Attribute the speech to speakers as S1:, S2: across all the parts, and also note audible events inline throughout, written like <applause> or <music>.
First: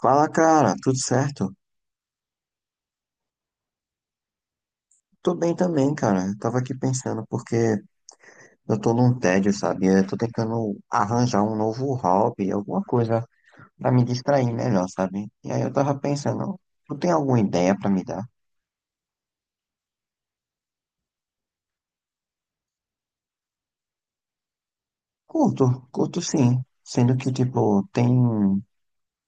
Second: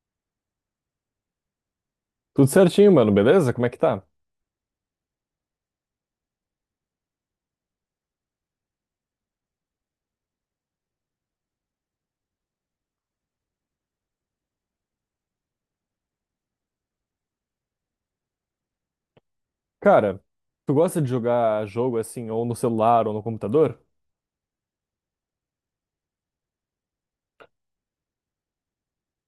S1: Fala, cara, tudo certo?
S2: Tudo certinho, mano, beleza? Como é que tá?
S1: Tô bem também, cara. Eu tava aqui pensando porque eu tô num tédio, sabe? Eu tô tentando arranjar um novo hobby, alguma coisa pra me distrair melhor, sabe? E aí eu tava pensando, tu tem alguma ideia pra me dar?
S2: Cara, tu gosta de jogar jogo assim, ou no celular ou no computador?
S1: Curto, curto sim. Sendo que, tipo, tem,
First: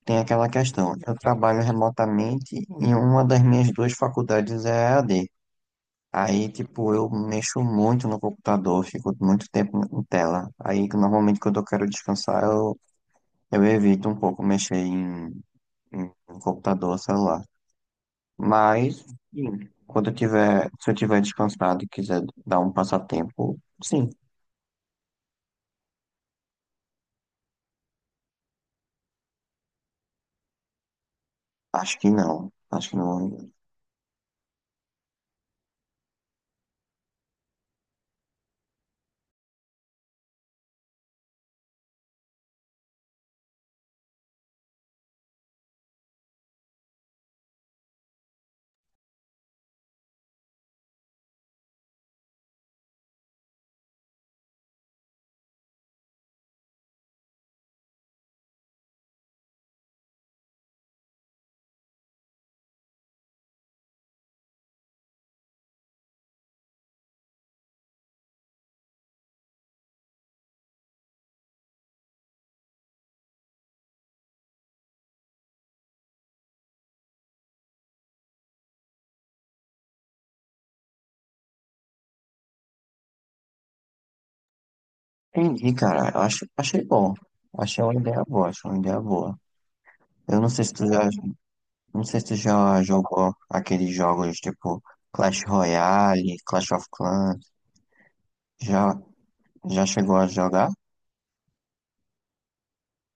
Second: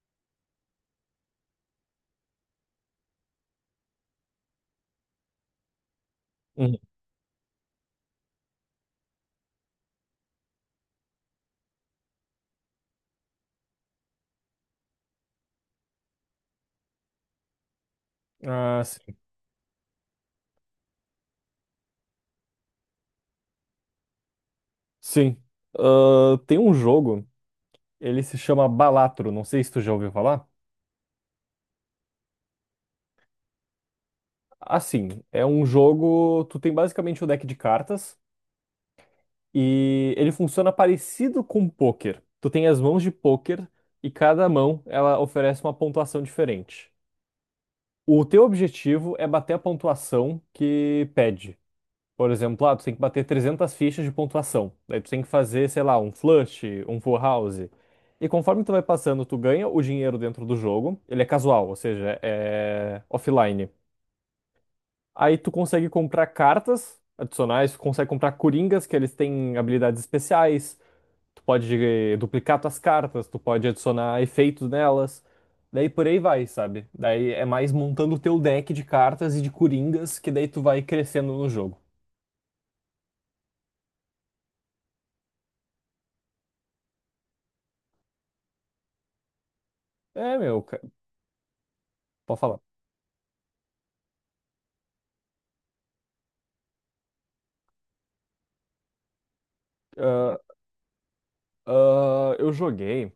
S1: tem aquela questão. Eu trabalho remotamente e uma das minhas duas faculdades é EAD. Aí,
S2: Uhum.
S1: tipo, eu mexo muito no computador, fico muito tempo em tela. Aí, normalmente, quando eu quero descansar, eu evito um pouco mexer em, em computador, celular.
S2: Ah,
S1: Mas,
S2: sim.
S1: sim, quando eu tiver, se eu tiver descansado e quiser dar um passatempo, sim,
S2: Sim. Ah, tem um jogo, ele se chama Balatro, não sei se tu já ouviu falar.
S1: acho que não. Acho que não.
S2: Assim, é um jogo. Tu tem basicamente o deck de cartas e ele funciona parecido com pôquer. Tu tem as mãos de pôquer e cada mão ela oferece uma pontuação diferente. O teu objetivo é bater a pontuação que pede. Por exemplo, ah, tu tem que bater 300 fichas de pontuação. Daí tu tem que fazer, sei lá, um flush, um full house. E conforme tu vai passando, tu ganha o dinheiro dentro do jogo. Ele é casual, ou seja, é offline. Aí tu consegue comprar cartas adicionais, tu consegue comprar coringas, que eles têm habilidades especiais. Tu pode duplicar tuas cartas, tu pode adicionar efeitos nelas. Daí por aí vai, sabe? Daí é mais montando o teu deck de cartas e de coringas que daí tu vai crescendo no jogo.
S1: Entendi, cara. Eu acho, achei bom. Achei uma ideia boa, achei uma ideia boa.
S2: É,
S1: Eu não
S2: meu,
S1: sei se tu já, não sei se tu
S2: pode falar.
S1: já jogou aqueles jogos, tipo, Clash Royale, Clash of Clans. Já, já chegou a
S2: Ah,
S1: jogar?
S2: ah, eu joguei,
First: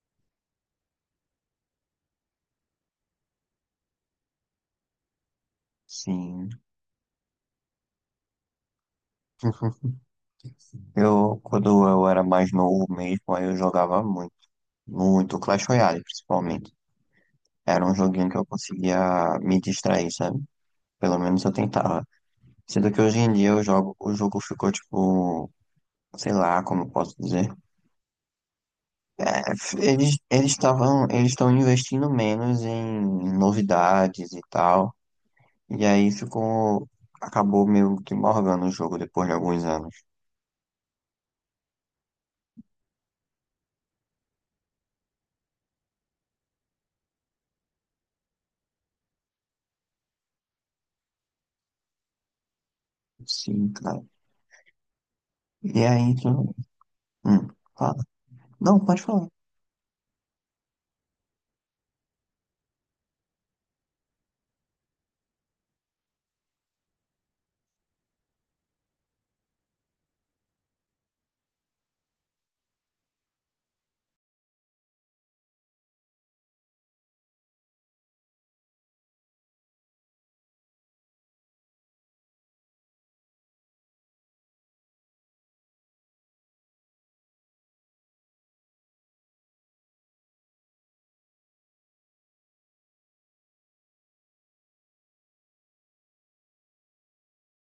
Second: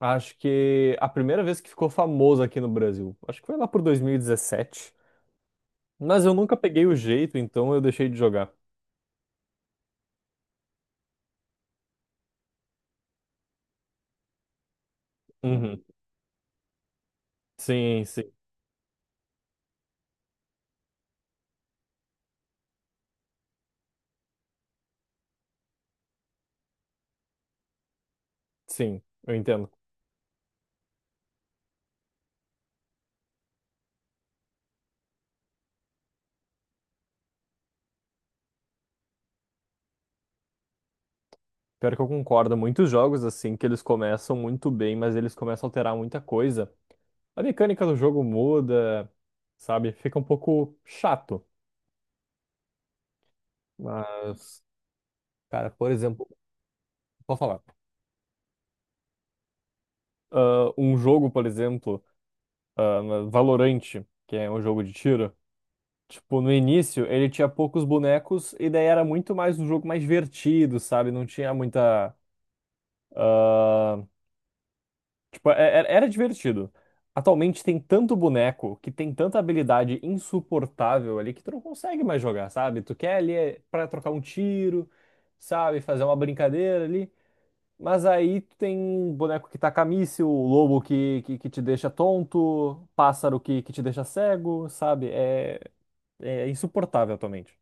S2: acho que a primeira vez que ficou famoso aqui no Brasil. Acho que foi lá por 2017. Mas eu
S1: Sim.
S2: nunca peguei o jeito, então eu deixei de jogar.
S1: <laughs> Eu, quando eu era mais novo mesmo, aí eu jogava muito. Muito Clash
S2: Uhum.
S1: Royale, principalmente. Era um
S2: Sim,
S1: joguinho
S2: sim.
S1: que eu conseguia me distrair, sabe? Pelo menos eu tentava. Sendo que hoje em dia eu jogo, o jogo ficou tipo, sei lá como eu posso dizer.
S2: Sim, eu
S1: É,
S2: entendo.
S1: eles estavam, eles estão investindo menos em novidades e tal. E aí ficou, acabou meio que morgando o jogo depois de alguns anos.
S2: Pior que eu concordo, muitos jogos assim que eles começam muito bem, mas eles começam a alterar muita coisa. A mecânica do jogo muda, sabe? Fica um pouco chato.
S1: Sim, cara.
S2: Mas, cara,
S1: E
S2: por
S1: aí,
S2: exemplo,
S1: tu...
S2: vou
S1: hum,
S2: falar.
S1: fala. Não, pode falar.
S2: Ah, um jogo, por exemplo, ah, Valorant, que é um jogo de tiro, tipo, no início ele tinha poucos bonecos e daí era muito mais um jogo mais divertido, sabe? Não tinha muita. ah, Tipo, era divertido. Atualmente tem tanto boneco que tem tanta habilidade insuportável ali que tu não consegue mais jogar, sabe? Tu quer ali é, pra trocar um tiro, sabe? Fazer uma brincadeira ali. Mas aí tu tem um boneco que taca míssil, o lobo que te deixa tonto, pássaro que te deixa cego, sabe? É, é insuportável atualmente.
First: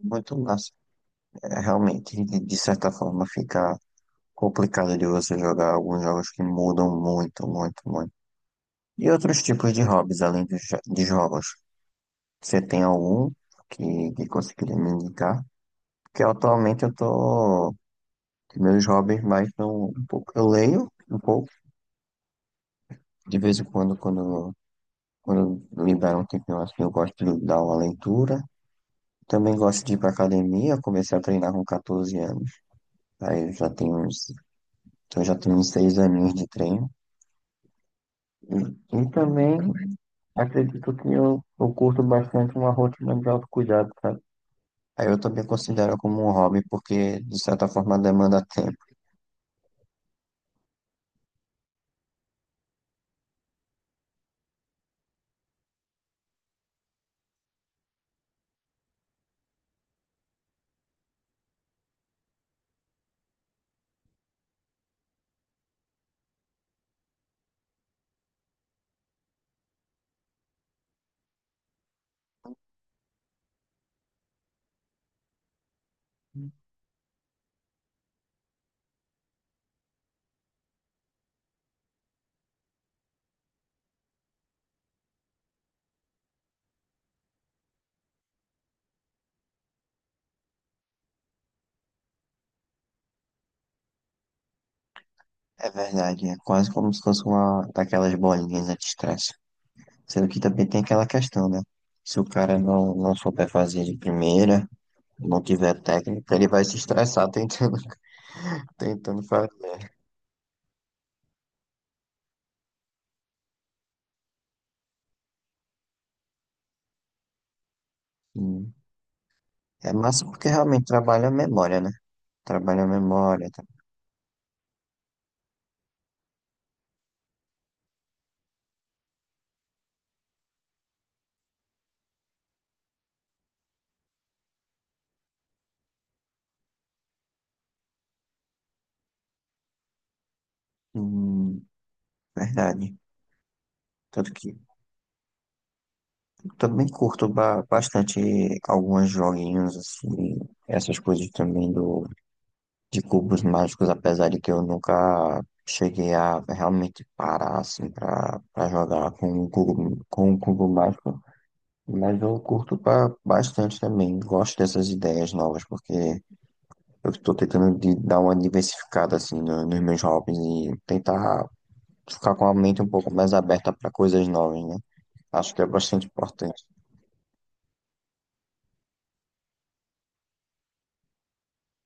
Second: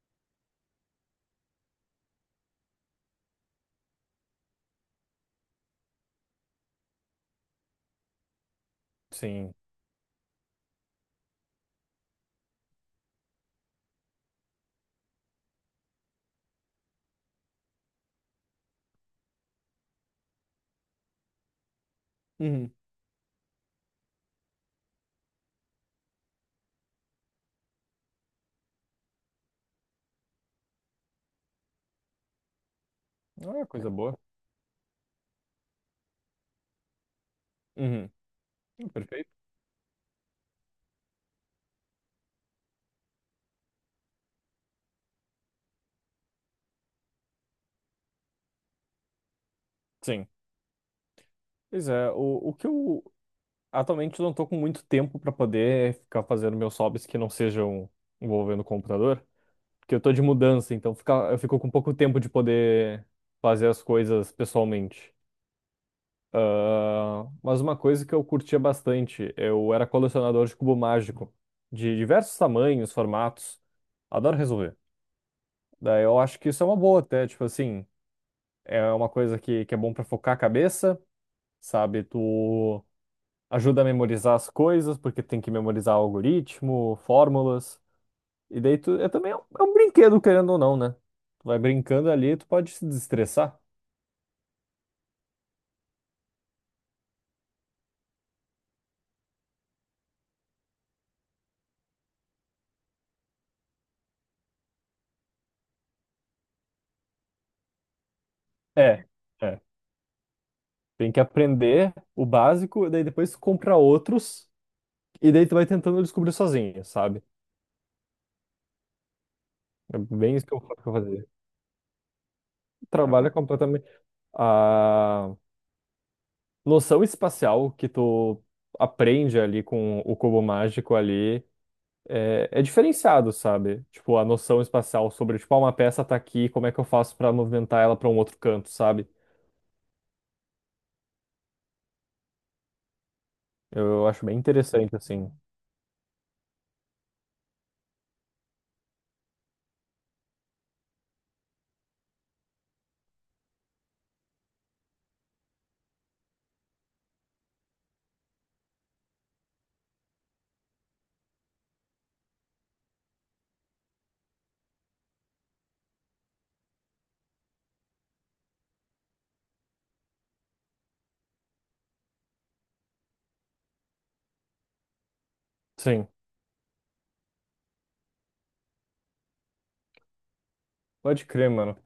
S1: Muito massa. É, realmente, de certa forma, fica complicado de você jogar alguns jogos que mudam muito, muito, muito. E outros
S2: Sim.
S1: tipos de hobbies, além dos, de jogos. Você tem algum que conseguiria me indicar? Porque atualmente eu tô... que meus hobbies mais são um pouco... Eu leio um pouco.
S2: Uhum.
S1: De vez em quando, quando me dá um tempinho assim, eu gosto de dar uma leitura. Também gosto de ir pra academia, eu comecei a treinar com 14 anos. Aí eu
S2: Não é
S1: já
S2: coisa
S1: tenho
S2: boa.
S1: uns, então eu já tenho uns 6 aninhos de treino.
S2: Uhum.
S1: E, e
S2: Perfeito.
S1: também acredito que eu curto bastante uma rotina de autocuidado, sabe? Aí eu também considero como um hobby, porque de certa forma demanda tempo.
S2: Sim. Pois é. O que eu Atualmente eu não estou com muito tempo para poder ficar fazendo meus hobbies que não sejam envolvendo o computador, porque eu estou de mudança, então fica, eu fico com pouco tempo de poder fazer as coisas pessoalmente. Ah, mas uma coisa que eu curtia bastante, eu era colecionador de cubo mágico, de diversos tamanhos, formatos. Adoro resolver. Daí eu acho que isso é uma boa até, tipo assim, é uma coisa que é bom para focar a cabeça, sabe? Tu ajuda a memorizar as coisas, porque tem que memorizar algoritmo, fórmulas. E daí tu, é também é um brinquedo, querendo ou não, né? Tu vai brincando ali, tu pode se desestressar.
S1: É verdade, é quase como se fosse uma daquelas bolinhas né, de estresse. Sendo que também tem aquela questão, né? Se o cara não souber fazer de primeira, não tiver técnica, ele vai se estressar tentando, <laughs>
S2: É,
S1: tentando
S2: é.
S1: fazer.
S2: Tem que aprender o básico, e daí depois tu compra outros, e daí tu vai tentando descobrir sozinho, sabe?
S1: Sim. É
S2: É
S1: massa
S2: bem isso que
S1: porque
S2: eu, que
S1: realmente
S2: eu
S1: trabalha
S2: fazia.
S1: a memória, né? Trabalha a
S2: Trabalha
S1: memória, tá?
S2: completamente. ah, noção espacial que tu aprende ali com o cubo mágico ali é, é diferenciado, sabe? Tipo, a noção espacial sobre, tipo, uma peça tá aqui, como é que eu faço pra movimentar ela pra um outro canto, sabe?
S1: Hum, verdade.
S2: Eu acho
S1: Tanto
S2: bem
S1: que
S2: interessante, assim.
S1: eu também curto bastante alguns joguinhos, assim, essas coisas também do, de cubos mágicos, apesar de que eu nunca cheguei a realmente parar, assim, pra jogar com um cubo mágico. Mas eu curto bastante também. Gosto dessas ideias novas, porque eu estou tentando de dar uma diversificada assim nos meus hobbies e tentar ficar com a mente um pouco mais aberta para coisas novas, né? Acho que é bastante
S2: Sim,
S1: importante.
S2: pode crer, mano.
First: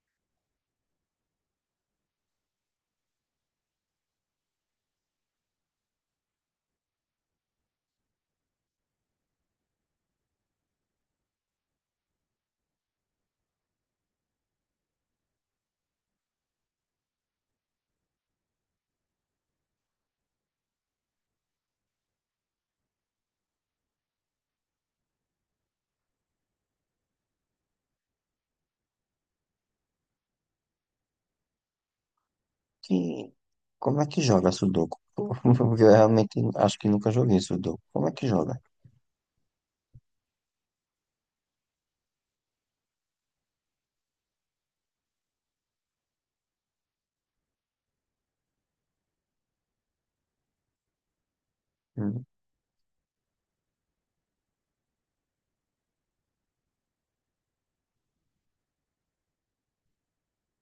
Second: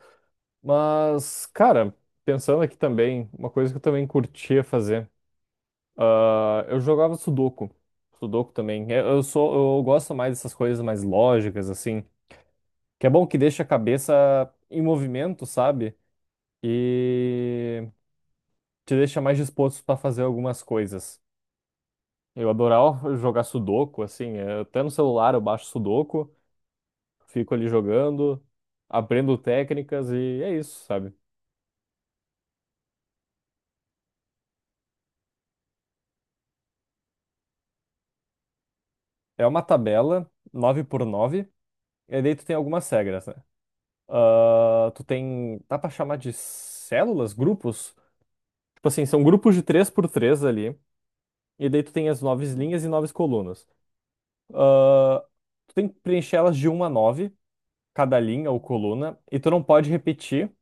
S2: Mas, cara, pensando aqui também, uma coisa que eu também curtia fazer, eu jogava Sudoku. Sudoku também. Eu sou, eu gosto mais dessas coisas mais lógicas, assim. Que é bom que deixa a cabeça em movimento, sabe? E te deixa mais disposto para fazer algumas coisas. Eu adorava jogar Sudoku, assim, até no celular eu baixo Sudoku, fico ali jogando, aprendo técnicas e é isso, sabe?
S1: Que como é que joga Sudoku? <laughs> Eu realmente acho que nunca joguei Sudoku. Como é que joga?
S2: É uma tabela nove por nove e daí tu tem algumas regras, né? Ah, tu tem, dá pra chamar de células, grupos? Tipo assim, são grupos de 3 por 3 ali, e daí tu tem as
S1: Hum.
S2: nove linhas e nove colunas. Ah, tu tem que preencher elas de uma a 9, cada linha ou coluna, e tu não pode repetir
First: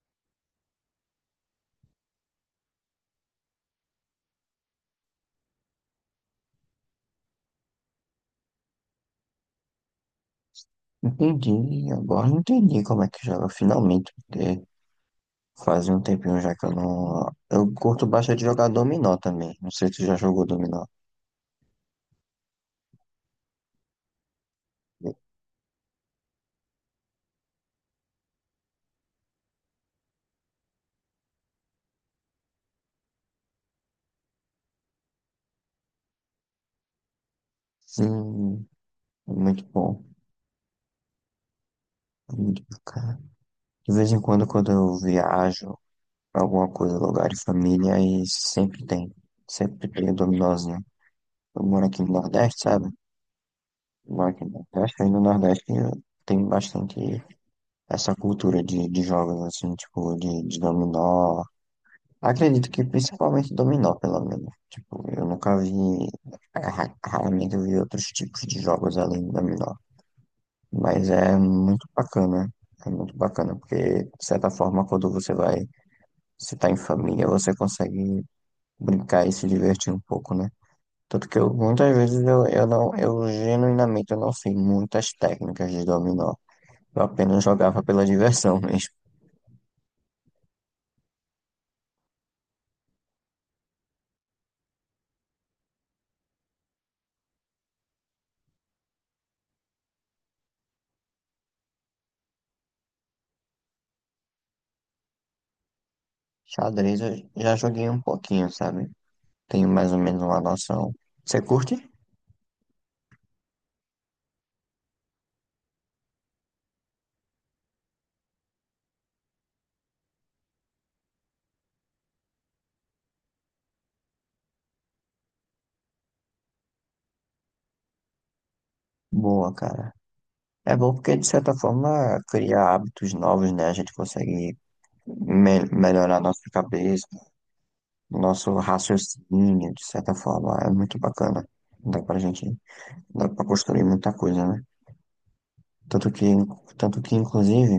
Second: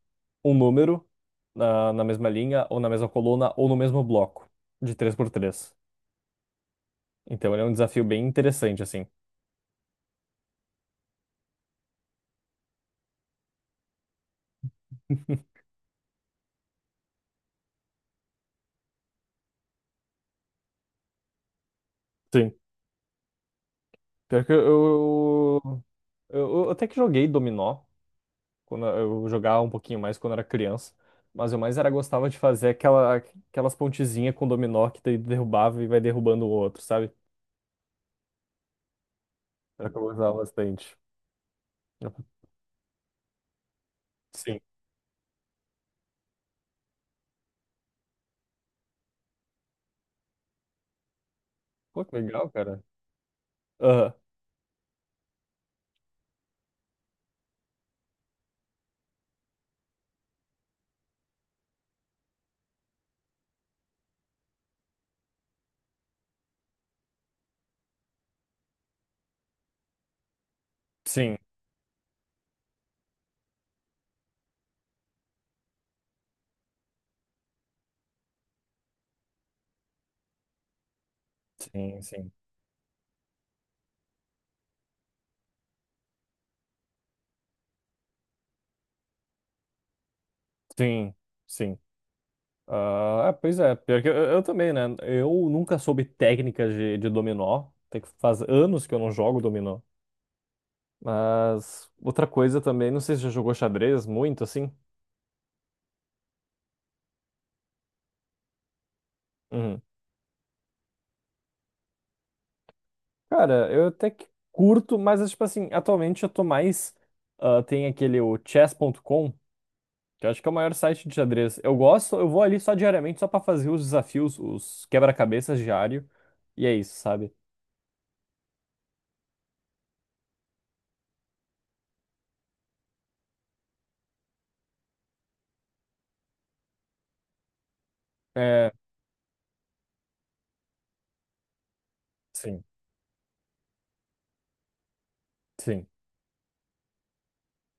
S2: um número na mesma linha, ou na mesma coluna, ou no mesmo bloco, de três por três. Então ele é um desafio bem interessante, assim.
S1: Entendi, agora eu entendi como é que joga, finalmente, porque faz um tempinho já que eu não. Eu curto bastante jogar dominó também. Não sei se tu já jogou dominó.
S2: Sim. Pior que eu, eu até que joguei dominó, quando eu jogava um pouquinho mais quando era criança, mas eu mais era gostava de fazer aquela, aquelas pontezinhas com dominó que daí derrubava e vai derrubando o outro, sabe?
S1: Sim, é muito
S2: Era o que
S1: bom.
S2: eu gostava bastante.
S1: É muito bacana. De vez em quando,
S2: Sim.
S1: quando eu viajo pra alguma coisa, lugar de família, aí sempre tem. Sempre tem o dominós, né. Eu moro aqui
S2: Pô,
S1: no
S2: que legal,
S1: Nordeste,
S2: cara.
S1: sabe?
S2: Aham.
S1: Eu moro aqui no Nordeste, aí no Nordeste tem bastante essa cultura de jogos, assim, tipo, de dominó. Acredito que principalmente dominó, pelo menos. Tipo, eu nunca vi, é, raramente eu vi outros tipos de jogos além do dominó. Mas é
S2: Sim,
S1: muito bacana. É muito bacana, porque, de certa forma, quando você vai se tá em família, você consegue brincar e se divertir um pouco, né? Tanto que eu, muitas
S2: sim,
S1: vezes
S2: sim.
S1: eu genuinamente eu não sei muitas técnicas de dominó. Eu apenas jogava pela diversão <laughs> mesmo.
S2: Sim, sim. É, pois é, pior que eu também, né? Eu nunca soube técnicas de dominó. Tem que faz anos que eu não jogo dominó. Mas outra coisa também, não sei se já jogou xadrez muito assim.
S1: Xadrez eu já joguei um pouquinho, sabe? Tenho
S2: Uhum.
S1: mais ou menos uma noção. Você curte?
S2: Cara, eu até que curto, mas é tipo assim, atualmente eu tô mais. Tem aquele o chess.com, que eu acho que é o maior site de xadrez. Eu gosto, eu vou ali só diariamente, só pra fazer os desafios, os quebra-cabeças diário. E é isso, sabe?
S1: Boa, cara. É bom porque, de certa forma, cria hábitos novos, né? A gente consegue me melhorar nossa cabeça, nosso
S2: É,
S1: raciocínio, de certa forma. É muito bacana. Dá pra gente
S2: sim,
S1: dá pra construir muita coisa, né?
S2: sim.
S1: Tanto que, tanto que, inclusive,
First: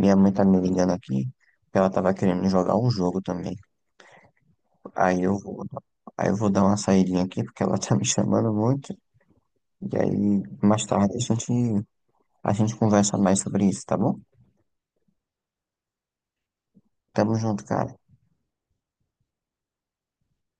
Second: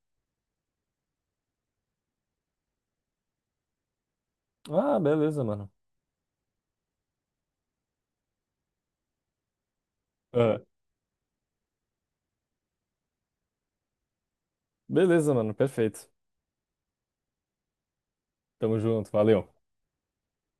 S1: minha mãe tá me ligando aqui, que ela tava querendo jogar um jogo também.
S2: Ah,
S1: Aí eu
S2: beleza,
S1: vou,
S2: mano.
S1: aí eu vou dar uma saidinha aqui, porque ela <laughs> tá me chamando muito. E aí,
S2: Ah,
S1: mais tarde, a gente conversa mais sobre isso, tá bom?
S2: beleza, mano, perfeito.
S1: Tamo junto, cara.
S2: Tamo junto, valeu.